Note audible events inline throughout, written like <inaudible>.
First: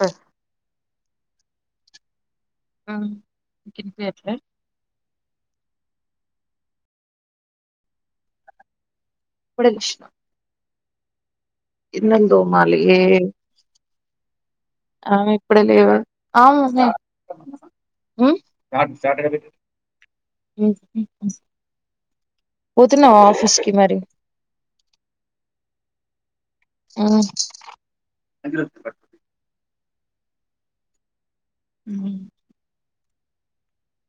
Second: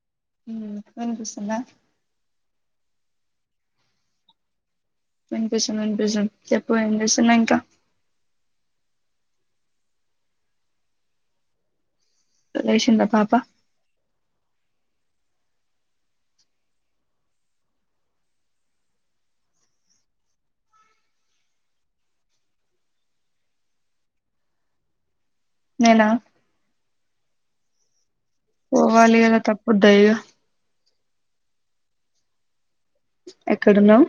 ఆ వినిపిస్తుందా ఆ వినిపియట్లేదా వినిపిస్తుంది వినిపిస్తుంది చెప్పు ఏం చేస్తున్నావ్ ఇంకా ఇప్పుడే లేసిన గిన్నె తోమాలియే లేసిందా పాప ఆమె ఇప్పుడే లేవదు ఆ ఉ షాటు షాటు ఏడ పెట్టారు పోతున్నావా ఆఫీస్ కి మరి ఎలా మ్మ్ పోవాలి కదా తప్పుద్దయ్యా మ్మ్ ఎక్కడున్నామ్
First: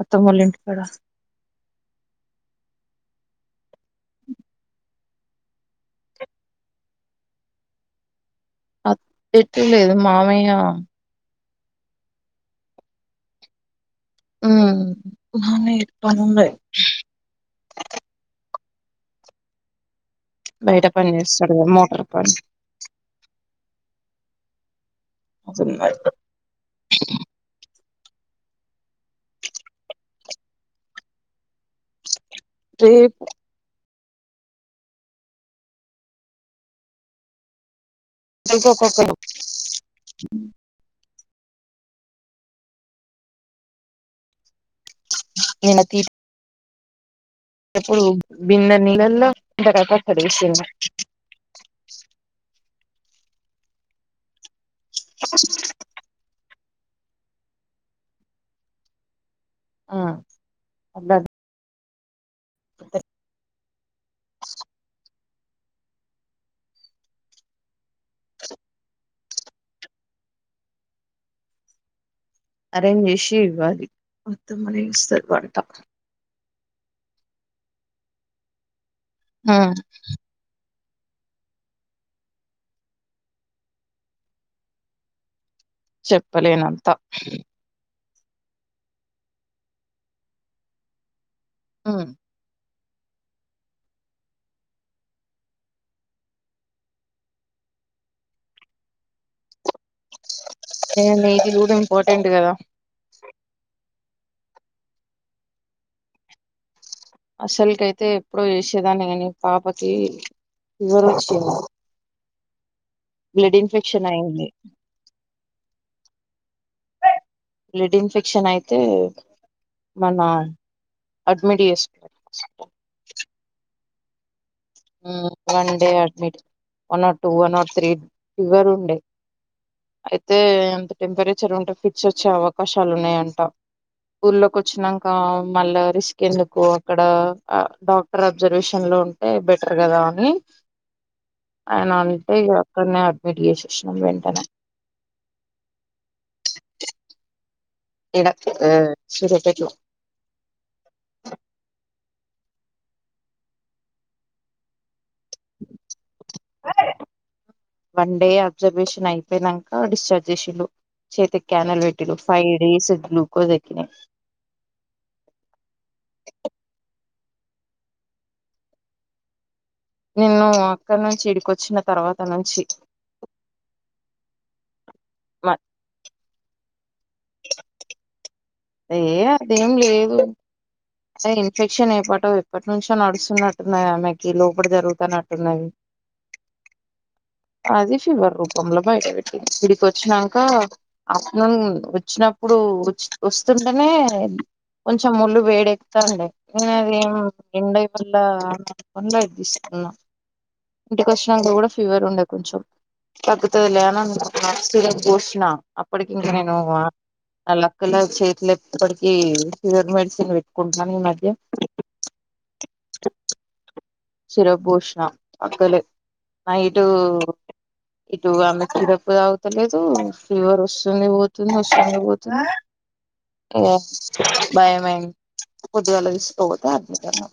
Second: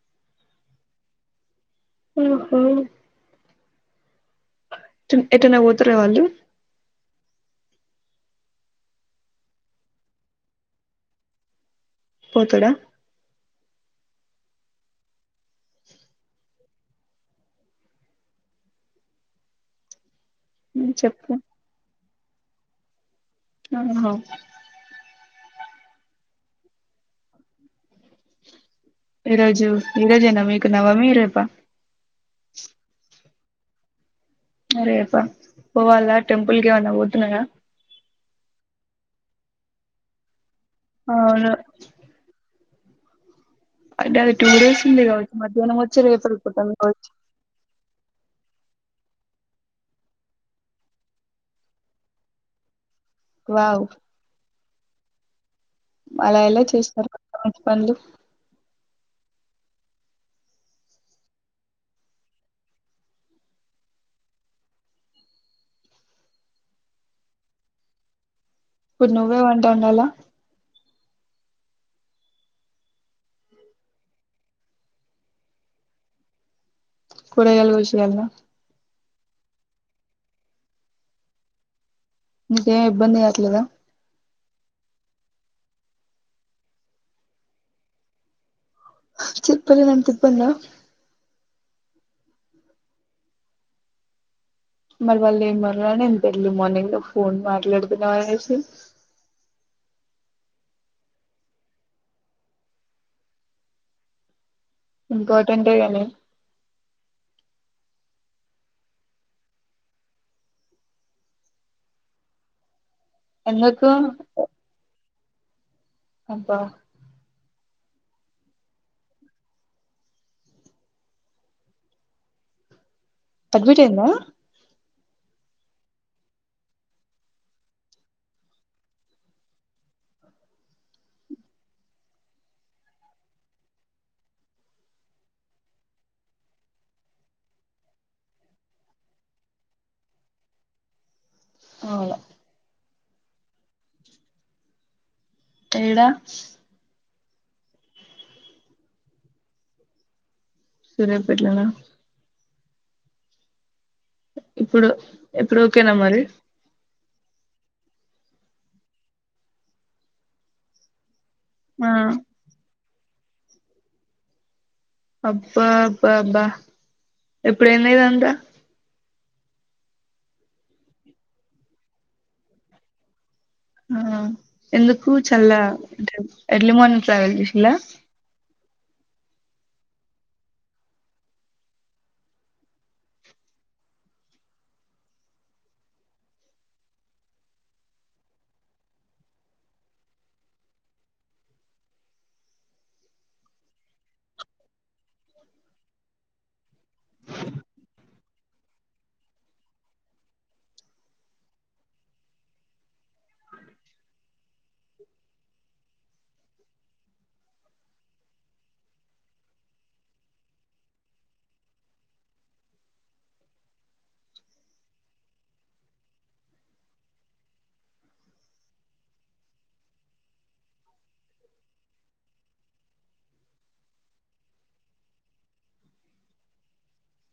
అత్తమ్మలింట్కాడా మ్మ్ హు టు ఎటన్నా పోతారా వాళ్ళు అత్ ఎటు లేదు మామయ్య పోతాడా మ్మ్ మామయ్యాకి పనుండాయ్ బయట పని చెప్పు చేస్తాడుగా మోటార్ పని అవున అసం అన్నాయి ఈరోజు ఈరోజేనా మీకు నవమి రేపా రేపు రేపా పోవాలా టెంపుల్ కేమన్న ఓతున్నర ఎల్ కో కోకో ఆ అవును అంటే అది టూ డేస్ ఉంది కావచ్చు మధ్యానం వచ్చి రేపు అపోతాం కావచ్చు ఎప్పుడు బింద నీలల్లో కొంతకడేసిండు వావ్ అలా ఎలా చేస్తారు మంచి పనులు ఆ అలాడు ఒకే ఇప్పుడు నువ్వే వంట వండాల అరేంజ్ చేసి ఇవ్వాలి మొత్తం అనే ఇస్తారు వంట కూరగాయల విషయం లో ఆ ఇంకేం ఇబ్బంది కాట్లేదా చెప్పలేనంత చెప్పలేనంత ఇబ్బందా మ్మ్ మరి వాళ్ళు ఏమనరా నిను ఎంత ఎర్లీ మార్నింగ్ ఫోన్ మాట్లాడుతున్నావ్ అనేసి ఏ నీది కూడా ఇంపార్టెంట్ కదా ఇంకోటంటే ఏమి అసలుకైతే ఎప్పుడో చేసేదాన్ని కాని పాపకి వూరిచ్చివ్వు బ్లడ్ ఎందుకు ఇన్ఫెక్షన్ అయింది అబ్బా బ్లడ్ ఇన్ఫెక్షన్ అయితే మన అడ్మిట్ చేస్ అడ్మిట్ అయిందా మ్మ్ one day admit one or two one or three fever ఉండే అయితే అంత టెంపరేచర్ ఉంటే ఫిడ్స్ వచ్చే అవకాశాలు ఉన్నాయంట ఊర్ లోకి వచ్చినంక మళ్ళా రిస్క్ ఎందుకు అక్కడ డాక్టర్ అబ్జర్వేషన్ లో లో ఉంటే బెటర్ కదా అని ఆయన అవును అంటే ఇగా అక్కడనే అడ్మిట్ చేసిర్ క్షం వెంటనే ఏడ <inaudible> సూర్యంపేట్లోనా ఇప్పుడు ఇప్పుడు ఓకేనా మరి వన్ డే అబ్జర్వేషన్ అయిపోయినాంక డిశ్చార్జ్ చేసిళు చేతిక్యనల్ ఆ పెట్టరు ఫైవ్ డేస్ గ్లూకోస్ ఎక్కినే అబ్బా అబ్బా అబ్బా ఎప్పుడైందిదంతా నిన్ను అక్కడి నుంచి ఇడికొచ్చిన తర్వాత నుంచి ఆ ఎందుకు చల్ల ఎర్లీ మార్నింగ్ ట్రావెల్ చేసిలా అయ అదేం లేదు అదే ఇన్ఫెక్షన్ ఏ పాటో ఎప్పటి నుంచో నడుస్తున్నట్టున్నాయి ఆమెకి లోపట జరుగుతనట్టున్నవి అది ఫీవర్ రూపంలో బయటపట్టింది ఈడికొచ్చినంక ఆఫటర్నూన్ వచ్చిన ఇప్పుడు వొచ్చి వస్తుంటేనే కొంచెం వొళ్ళు వేడి స్తారండి న అదిే రండ ఈ మల్ళ తీసుకున్నాం ఇంటికికొచ్చినంక గూడా ఫీవర్ ఉండే కొంచెం తగ్గుతది లే అననుకున్న శిరిప్ పోశిన అప్పటికి ఇంక నేను ఆ లక్కలా చేతిలెప్పటికి ఫివర్ మెడిసిన్ పెట్టుకుంటున్నాను ఈ మధ్య శిరిప్ పోష్నా అక్కలి నైట్ ఇటు అంత శిరిప్ తాగతలేదు ఫీవర్ వస్తుంది పోతుంది వస్తుంది పోతుంది బయమైంది పొద్దుగాల దిష్కపోతే అ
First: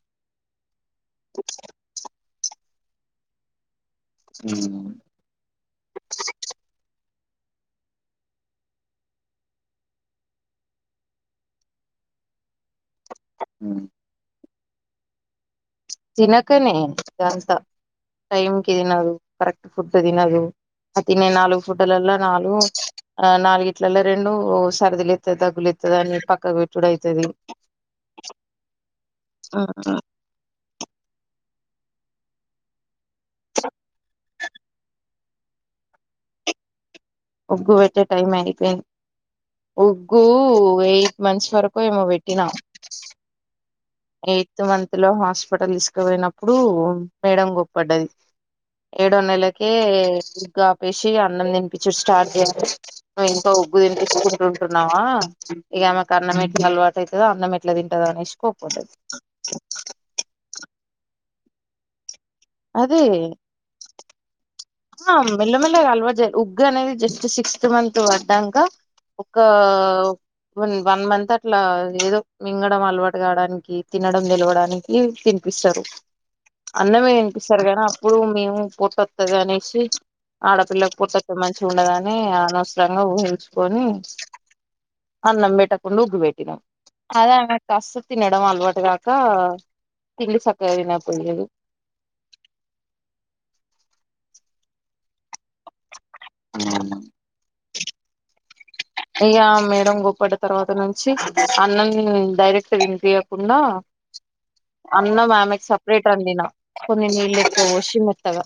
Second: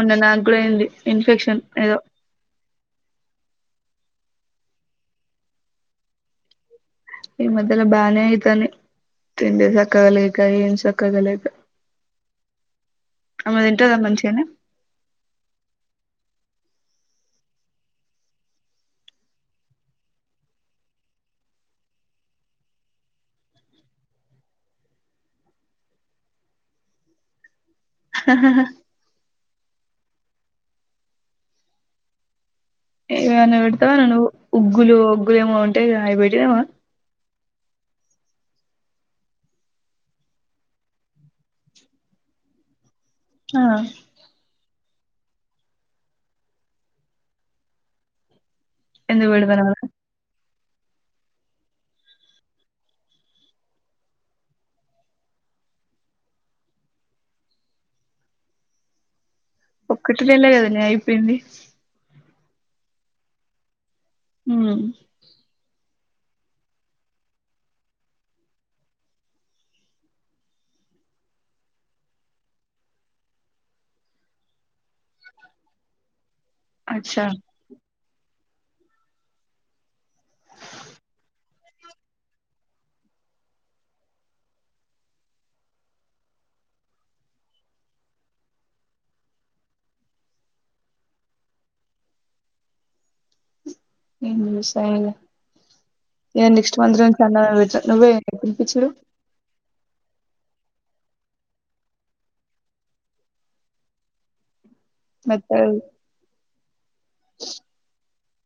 మొన్న నాక్కూడా అయింది ఇన్ఫెక్షన్ ఏదో ఊ ఈ మద్యల బానే అయితనే తిండే సక్కగాలక ఏమ్ సక్కగలేక ఆమె దింటదా మంచిగనే తినకనే ఇదంతా టైంకి దినదు కరెక్ట్ ఫుడ్ తినదు అతి నేను నాలుగు ఫుటలలో నాలుగు ఆ నాలుగుట్లలో రెండు సరిదిలు దగ్గులు అని పక్కకు పెట్టుడు అయితది ఆా ఆ ఏవన్న బెడతావన నువ్ ఉగ్గులు ఉగ్గులు ఏమో ఉంటే అయిబెట్దావా ఉగ్గు బెట్టే టైం అయిపోయింది ఉగ్గు ఎయిట్ మంత్స్ వరకో ఏమో బెట్టినా ఆ ఎయిత్ మంత్ లో హాస్పిటల్ దీస్కపోయినప్పుడు మేడం గోప్పడ్డది ఏడో ఎందుకు పెడతానవ్ నెలకే రా గాపేసి అన్నం తినిపిచ్చుడు స్టార్ట్ చేసు ఇంకా ఉగ్గు తినిపించుకుంటుంటున్నావా ఇగామెక్ అన్నమెట్ల అల్వాటయితది అన్నమెట్ల తింటదనిషి కోప్పడ్డది ఒక్కటి నెల కదనే అయిపోయింది అదే ఉమ్ ఆ మెల్లమెల్లగఅలవాట్ జే ఉగ్గు అనేది జస్ట్ సిక్స్త్ మంత్ పడ్డాక ఒకకా వన్ వన్ మంత్ అట్లా ఏదో మింగడం అలవాటు కాడానికి తినడం తెలవడానికి తి పిస్తారు అన్నమే అచ్చా తినిపిస్తరు గానీ అప్పుడు మేము పొట్టత్తదనేసి ఆడపిల్లకు పొట్టోత్తే మంచిగుండదని అనవసరంగా ఊహించుకొని అన్నం బెట్టకుండా ఉగ్గు బెట్టినం అదే ఆమెకసలు తినడం అలవాటుగాక తింండి సక్కగ పోయేదు ఏం తెలుసు ఐనకు ఇగ నెక్స్ట్ మంత్ నుంచి అన్నం తిన్ నువ్వే తినిపిచుడు డంగుపడ్డ తర్వాత నుంచి అన్నం డైరెక్ట్ తినిపియకున్న అన్న ఆమెక్ మెత్తగా సపరేట్ అండిన కొన్ని నీళ్ళ ఎక్కు ఓషి మెత్తగా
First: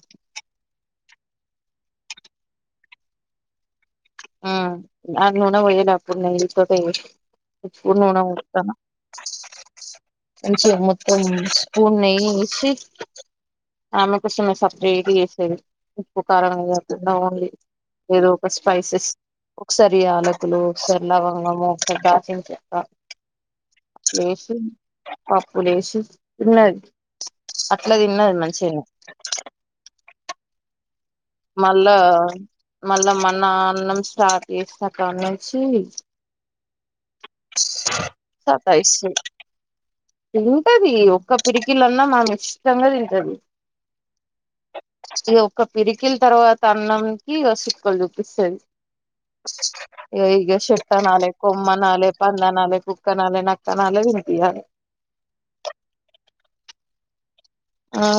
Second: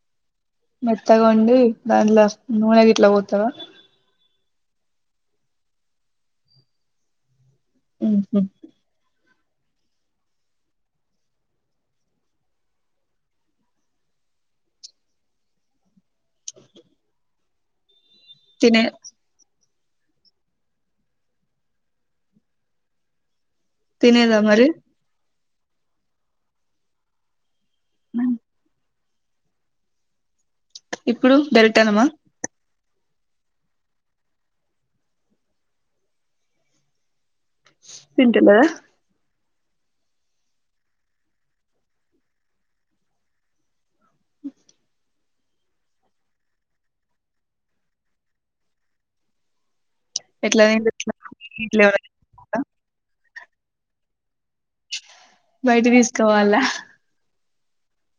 మెత్తగాండి దాంట్లో నూనె గిట్ల పోతావా ఊ అ నున పోయనపుడు నెయ్యితోటే ఓష్ ఇపుడు నూనె ఉహు ఒతన్న కొంచం మొత్తం స్పూన్ నెయ్యి వేసి ఆమె కోసమే సప్రేట్ చేసేది ఉప్పుకారం కాకుండా ఓన్లీ ఏదో ఒక తినే స్పైసెస్ ఒకసారి యాలకులు ఒకసారి లవంగము ఒకసారి డాల్చిన చెక్క తినేదా మరి పాపులేషి తిన్నది అట్లా తిన్నది మంచిగనే ఇప్పుడు డైరెక్ట్ అన్నమా మళ్ళ మన అన్నం స్టార్ట్ చేసిన కా నుంచి తింటలేదా సతయిసూ తింటది ఒక్క పిడికిలన్నా మా ఇచ్చిష్టంగా తింటది అ ఇగ ఒక్క పిడికిల తర్వాత అన్నం కి ఇగ సుక్కలు చూపిస్తది ఇగ ఎట్లా తింటది శెట్టానాలే ఇట్లా కొమ్మనలే ఏమన్నా పందనలే కుక్కనలే నక్కనలే తినిపియ్యలే బయిటి తీసుకపొవాలా ఆ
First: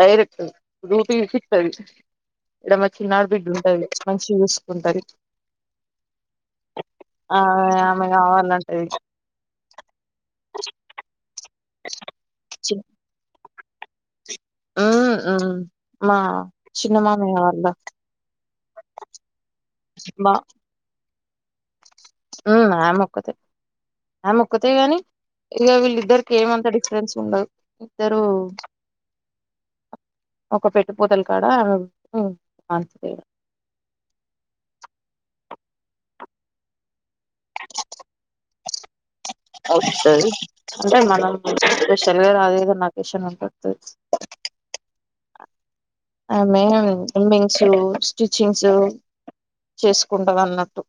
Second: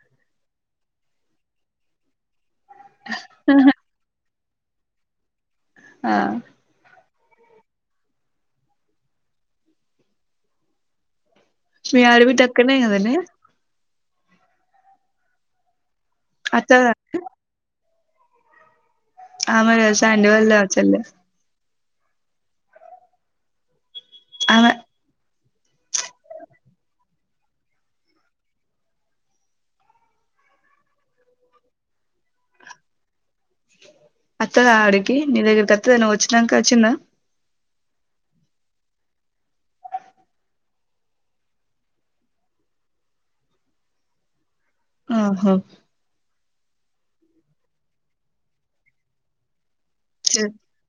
డైరెక్ట్ రూపీసితది ఈడ మ చినాడిబిడ్డ ఉంటదిలే మంచి చూసుకుంటది ఆ ఆ ఆమె కావాలంటది మీయాడి బిడ్డ డక్కనే కదనే ఊ ఉ మా అత్తదా చిన్నమామయ్య వాళ్ళ ఆమర సాండి వాళ్ళ చెల్ల ఊ ఆ మొక్కతే ఆ మొక్కతే ఆమె గానీ ఇగ వీళ్ళిద్దరికి ఏమంత డిఫరెన్స్ ఉండదు ఇద్దరు ఒక పెట్టుపోతలు ఆమెకు ఉ అంతే తేడా అత్తదా ఆడికి నీ దగ్గరికి అత్తదా నువు వచ్చినాక వచ్చిందా ఒస్తది అంటే మనం స్పెషల్ గా అదేదన్న అకేషన్ ఉంటే అత్తది ఆహా ఆమె ఇం రబింగ్సు స్టిచింగ్సు చేసుకుంటదన్నట్టు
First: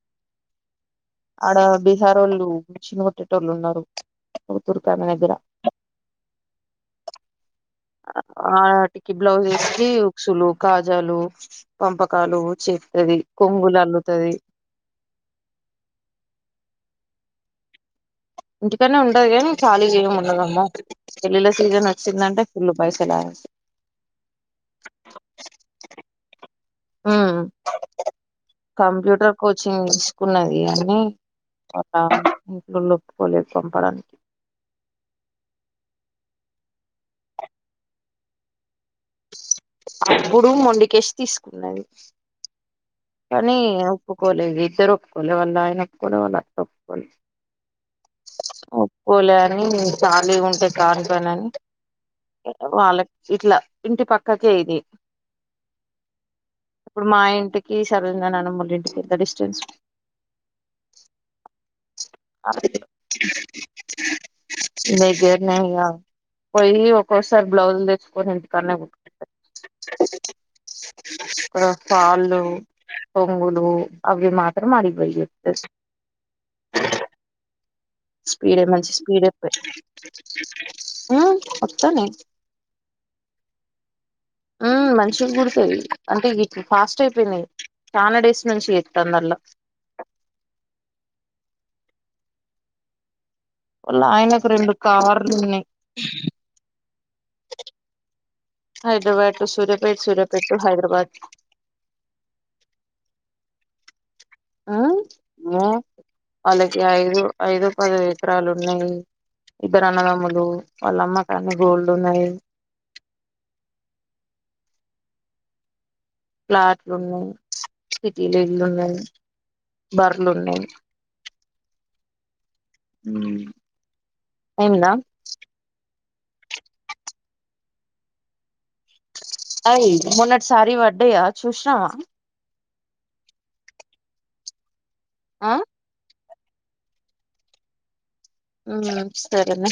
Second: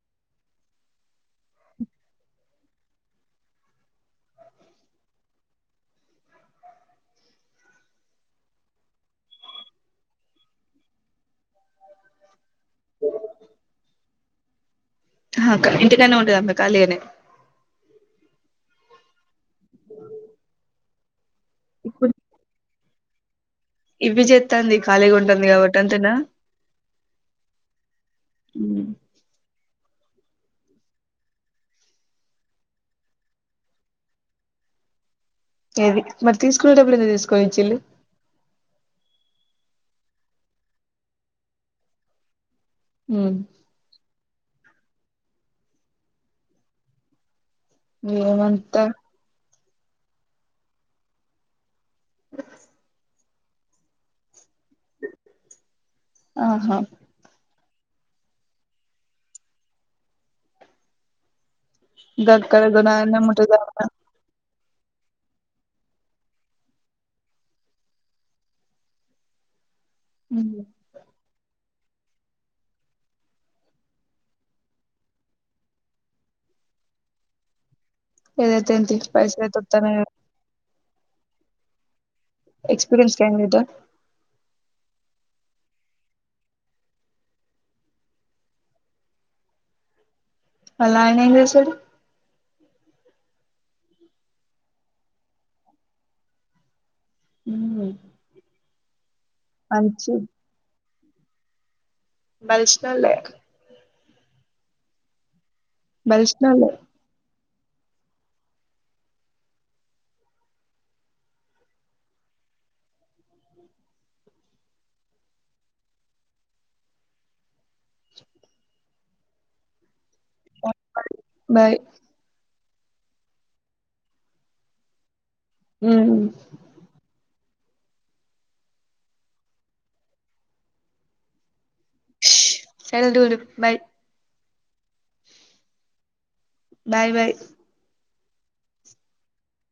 ఆడ బీహార్ ఓళ్ళు మిషిన్ కుట్టేటోళ్లు ఉన్నారు ఓ తుర్కామె దగ్గర ఆటికి బ్లౌజ్ ఇచ్చి ఉక్సులు కాజాలు పంపకాలు చేతది కొంగులు అల్లుతది ఆ అక్క ఇంటికనే ఉంటది అంత ఖాళీగానే ఇంటికనే ఉంటది కాలీగా ఏం ఉండదమ్మో పెళ్లిళ్ళ సీజన్ ఇప్పుడు వచ్చిందంటే ఫుల్ వైసలామెకి ఇవి చెత్తాంది ఖాళీగా ఉంటంది కాబట్టి అంతేనా ఆ కంప్యూటర్ కోచింగ్ కున్నది కాని వాళ్ళ ఇంట్లోల్లు ఒప్పుకోలేదు పంపడానికి <inaudible> ఏది మరి తీసుకునేటప్పుడు ఎందుకు తీసుకొనిచ్చిలు అపుడు మొండికేసి తీసుకున్నది కానీ ఒప్పుకోలేదు ఇద్దరు ఒప్పుకోలే వాళ్ళ ఆయన ఒప్పుకోలే వాళ్ళ అత్త ఒప్పుకోలే ఏమంత కానీ ఖాళీగా ఉంటే కాని పని అని వాళ్ళకి ఇట్లా ఇంటి పక్కక్ తేదీ ఆహా ఇప్పుడు మా ఇంటిక్ ఈశ్వర్ నానమ్మ మోళ్లకి ఎంత డిస్టెన్స్ <inaudible> ఎదురునుంగా పోయి ఒక్కొసారి బ్లౌజులు తెచ్చుకొని ఇంటికాడనే కుట్టుకుంటా ఆ ఫాల్లు కొంగులు అవి మాత్రం ఆడికి బోయి గుడతది <inaudible> స్పీడే ఏదైతే మంచి ఏంటి స్పీడ్ పైసలు ఎక్కువే అయితే వత్తన్నాయి ఎక్స్పీరియన్స్ కాండిడేటా ఆ మంచిగ కుడతది అంటే ఇప్పుడు ఫాస్ట్ అయిపోయినయ్ చాలా డేస్ నుంచి తందల్లో వాళ్ళ ఆయన ఏం చేస్తాడు వాళ్ళ ఆయనకు రెండు కార్లు ఉన్నాయ్ ఉమ్ హైదరాబాద్ టూ సూర్యపేట్ మంచిది సూర్యపేట్ టూ హైదరాబాద్ బలిష్ నోలేే ఆ బలిసినోళ్లే వాళ్ళకి ఐదు ఐదో పదో ఎకరాలు ఉన్నాయి ఇద్దరు అన్నదమ్ములు వాళ్ళమ్మ కన్ని గోల్డ్ ఉన్నాయ్ ఫ్లాట్లు ఉన్నాయ్ సిటీలో ఇల్లు ఉన్నాయ్ బర్లు ఉన్నాయి బాయ్ మ్ అయిందా మ్ అయ్ మోన్నటి సారి వడ్డయా చూసినవా ష్ వెల్దులు బై ఆ బాయ్ బాయ్ మ్ సరేన్నా